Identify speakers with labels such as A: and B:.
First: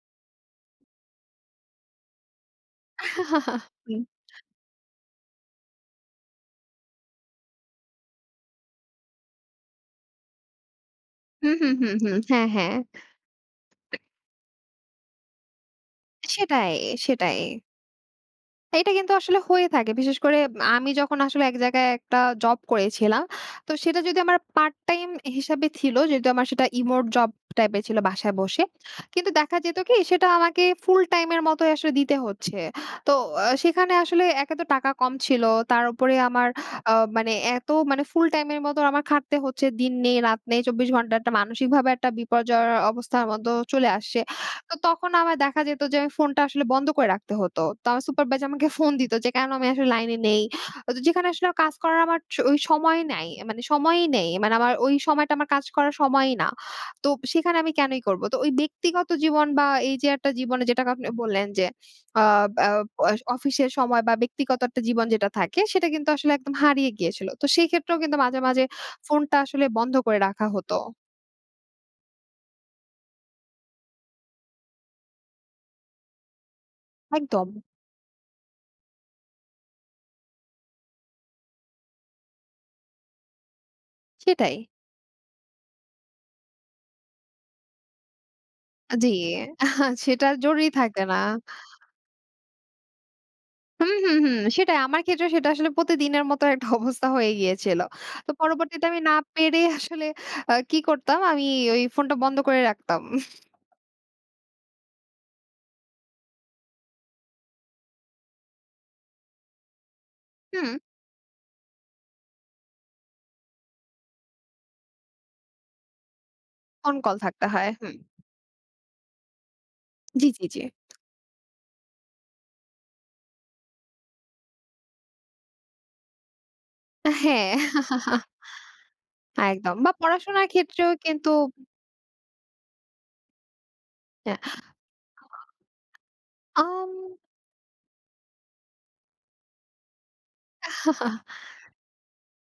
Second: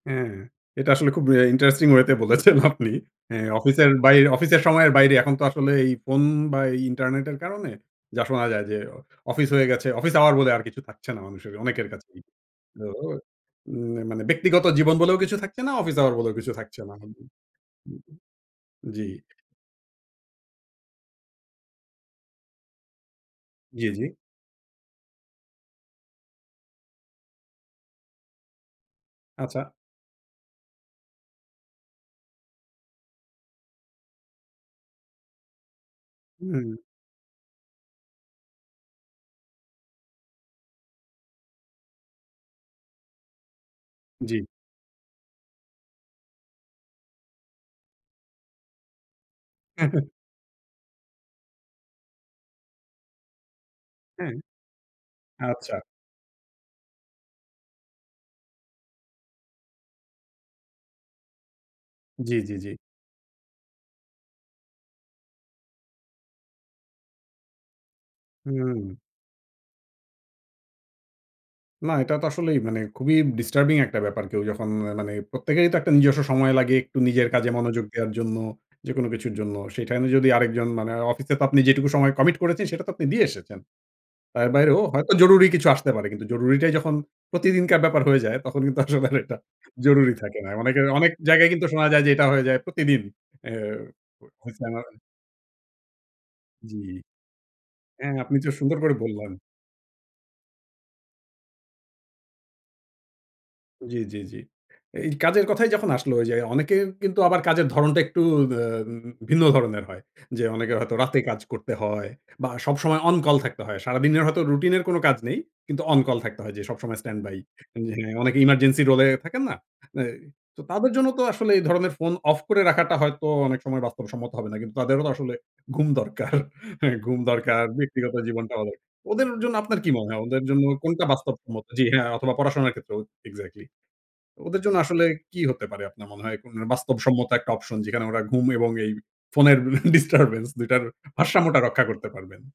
A: হ্যাঁ, এটা আসলে খুব অ্যা ইন্টারেস্টিং ওয়েতে বলেছেন আপনি। অ্যা অফিসের বাইরে অফিসের সময়ের বাইরে এখন তো আসলে এই ফোন বা এই ইন্টারনেট এর কারণে যা শোনা যায় যে, অফিস হয়ে গেছে, অফিস আওয়ার বলে আর কিছু থাকছে না,
B: হু,
A: মানুষের
B: হু,
A: অনেকের
B: হু, হু,
A: কাছে।
B: হ্যাঁ হ্যাঁ।
A: তো উম মানে ব্যক্তিগত জীবন বলেও কিছু থাকছে না, অফিস আওয়ার বলেও কিছু
B: সেটাই,
A: থাকছে না। হু, হু।
B: সেটাই।
A: হু, হু।
B: এটা
A: জি।
B: কিন্তু আসলে হয়ে থাকে। বিশেষ করে আমি যখন আসলে এক জায়গায় একটা জব করেছিলাম। তো
A: জি,
B: সেটা
A: জি।
B: যদি আমার পার্ট টাইম হিসাবে ছিল, যেহেতু আমার সেটা রিমোট জব টাইপের ছিল বাসায় বসে। কিন্তু দেখা
A: আচ্ছা।
B: যেত কি সেটা আমাকে ফুল টাইম এর মতই আসলে দিতে হচ্ছে। তো সেখানে আসলে একে তো টাকা কম ছিল। তার উপরে আমার
A: হুম।
B: আ মানে এত মানে ফুল টাইম এর মত আমার খাটতে হচ্ছে দিন নেই, রাত নেই, ২৪ ঘন্টা, একটা মানসিকভাবে একটা বিপর্যয়ের অবস্থার মত চলে আসছে।
A: জি।
B: তো তখন আমার দেখা যেত যে, আমি ফোনটা আসলে বন্ধ করে রাখতে হতো। তো আমার সুপারভাইজার আমাকে ফোন দিত যে, কেন আমি আসলে লাইনে নেই। যেখানে আসলে কাজ করার আমার ওই সময় নাই। মানে সময়ই নেই।
A: হ্যাঁ।
B: মানে আমার ওই সময়টা, আমার কাজ
A: আচ্ছা।
B: করার সময়ই না। তো সেখানে আমি কেনই করবো? তো ওই ব্যক্তিগত জীবন বা এই যে একটা জীবনে যেটাকে আপনি বললেন যে। আ
A: জি, জি,
B: অ্যা
A: জি।
B: আ অফিসের সময় বা ব্যক্তিগত একটা জীবন যেটা থাকে, সেটা কিন্তু আসলে একদম হারিয়ে গিয়েছিল। তো সেই ক্ষেত্রেও কিন্তু মাঝে, মাঝে
A: হুম।
B: ফোনটা আসলে বন্ধ করে রাখা হত।
A: না, এটা তো আসলেই মানে খুবই ডিস্টার্বিং একটা ব্যাপার। কেউ যখন মানে প্রত্যেকেরই তো একটা নিজস্ব সময় লাগে, একটু নিজের
B: একদম।
A: কাজে মনোযোগ দেওয়ার জন্য যেকোনো কিছুর জন্য। সে টাইমে যদি আরেকজন মানে অফিসে তো আপনি যেটুকু সময় কমিট করেছেন, সেটা তো আপনি দিয়ে এসেছেন। তার
B: সেটাই।
A: বাইরেও হয়তো জরুরি কিছু আসতে পারে। কিন্তু জরুরিটাই যখন প্রতিদিনকার ব্যাপার হয়ে যায়, তখন কিন্তু আসলে
B: জি,
A: আর এটা জরুরি
B: সেটা
A: থাকে না।
B: জরুরি
A: অনেকের
B: থাকে
A: অনেক
B: না।
A: জায়গায় কিন্তু শোনা যায় যে, এটা হয়ে যায় প্রতিদিন
B: হুম, হুম, হুম।
A: অ্যা
B: সেটাই
A: [unintelligible]
B: আমার ক্ষেত্রে সেটা আসলে প্রতিদিনের মতো একটা
A: জি।
B: অবস্থা হয়ে গিয়েছিল।
A: হ্যাঁ,
B: তো
A: আপনি তো সুন্দর
B: পরবর্তীতে
A: করে
B: আমি না
A: বললাম।
B: পেরে আসলে আ কি করতাম? আমি ওই ফোনটা বন্ধ করে রাখতাম।
A: জি, জি, জি। এই কাজের কথাই যখন আসলো ওই যে, অনেকের কিন্তু আবার কাজের ধরনটা একটু আ ভিন্ন ধরনের হয়। যে অনেকে
B: হুম।
A: হয়তো রাতে কাজ করতে হয় বা সবসময় অন কল থাকতে হয়। সারাদিনের হয়তো রুটিন এর কোন কাজ নেই। কিন্তু অন কল থাকতে হয় যে,
B: অন
A: সবসময়
B: কল
A: স্ট্যান্ডবাই,
B: থাকতে হয়। হুম।
A: অনেকে এমার্জেন্সি রোল এ থাকেন না? অ্যা
B: জি, জি, জি।
A: তো তাদের জন্য তো আসলে এই ধরনের ফোন অফ করে রাখাটা হয়তো অনেক সময় বাস্তব সম্মত হবে না। কিন্তু তাদেরও তো আসলে ঘুম দরকার। ঘুম
B: হ্যাঁ।
A: দরকার। ব্যক্তিগত জীবনটা। ওদের জন্য
B: একদম
A: আপনার কি
B: বা
A: মনে হয়? ওদের
B: পড়াশোনার
A: জন্য
B: ক্ষেত্রেও
A: কোনটা
B: কিন্তু
A: বাস্তব সম্মত? জি, হ্যাঁ, অথবা পড়াশোনার ক্ষেত্রেও এক্সাক্টলি।
B: এ
A: ওদের জন্য আসলে কি
B: [unintelligible]
A: হতে পারে, আপনার মনে হয়? বাস্তব
B: আম
A: সম্মত একটা অপশন, যেখানে ওরা ঘুম এবং এই ফোনের ডিস্টার্বেন্স ২ টার ভারসাম্যটা রক্ষা করতে পারবেন?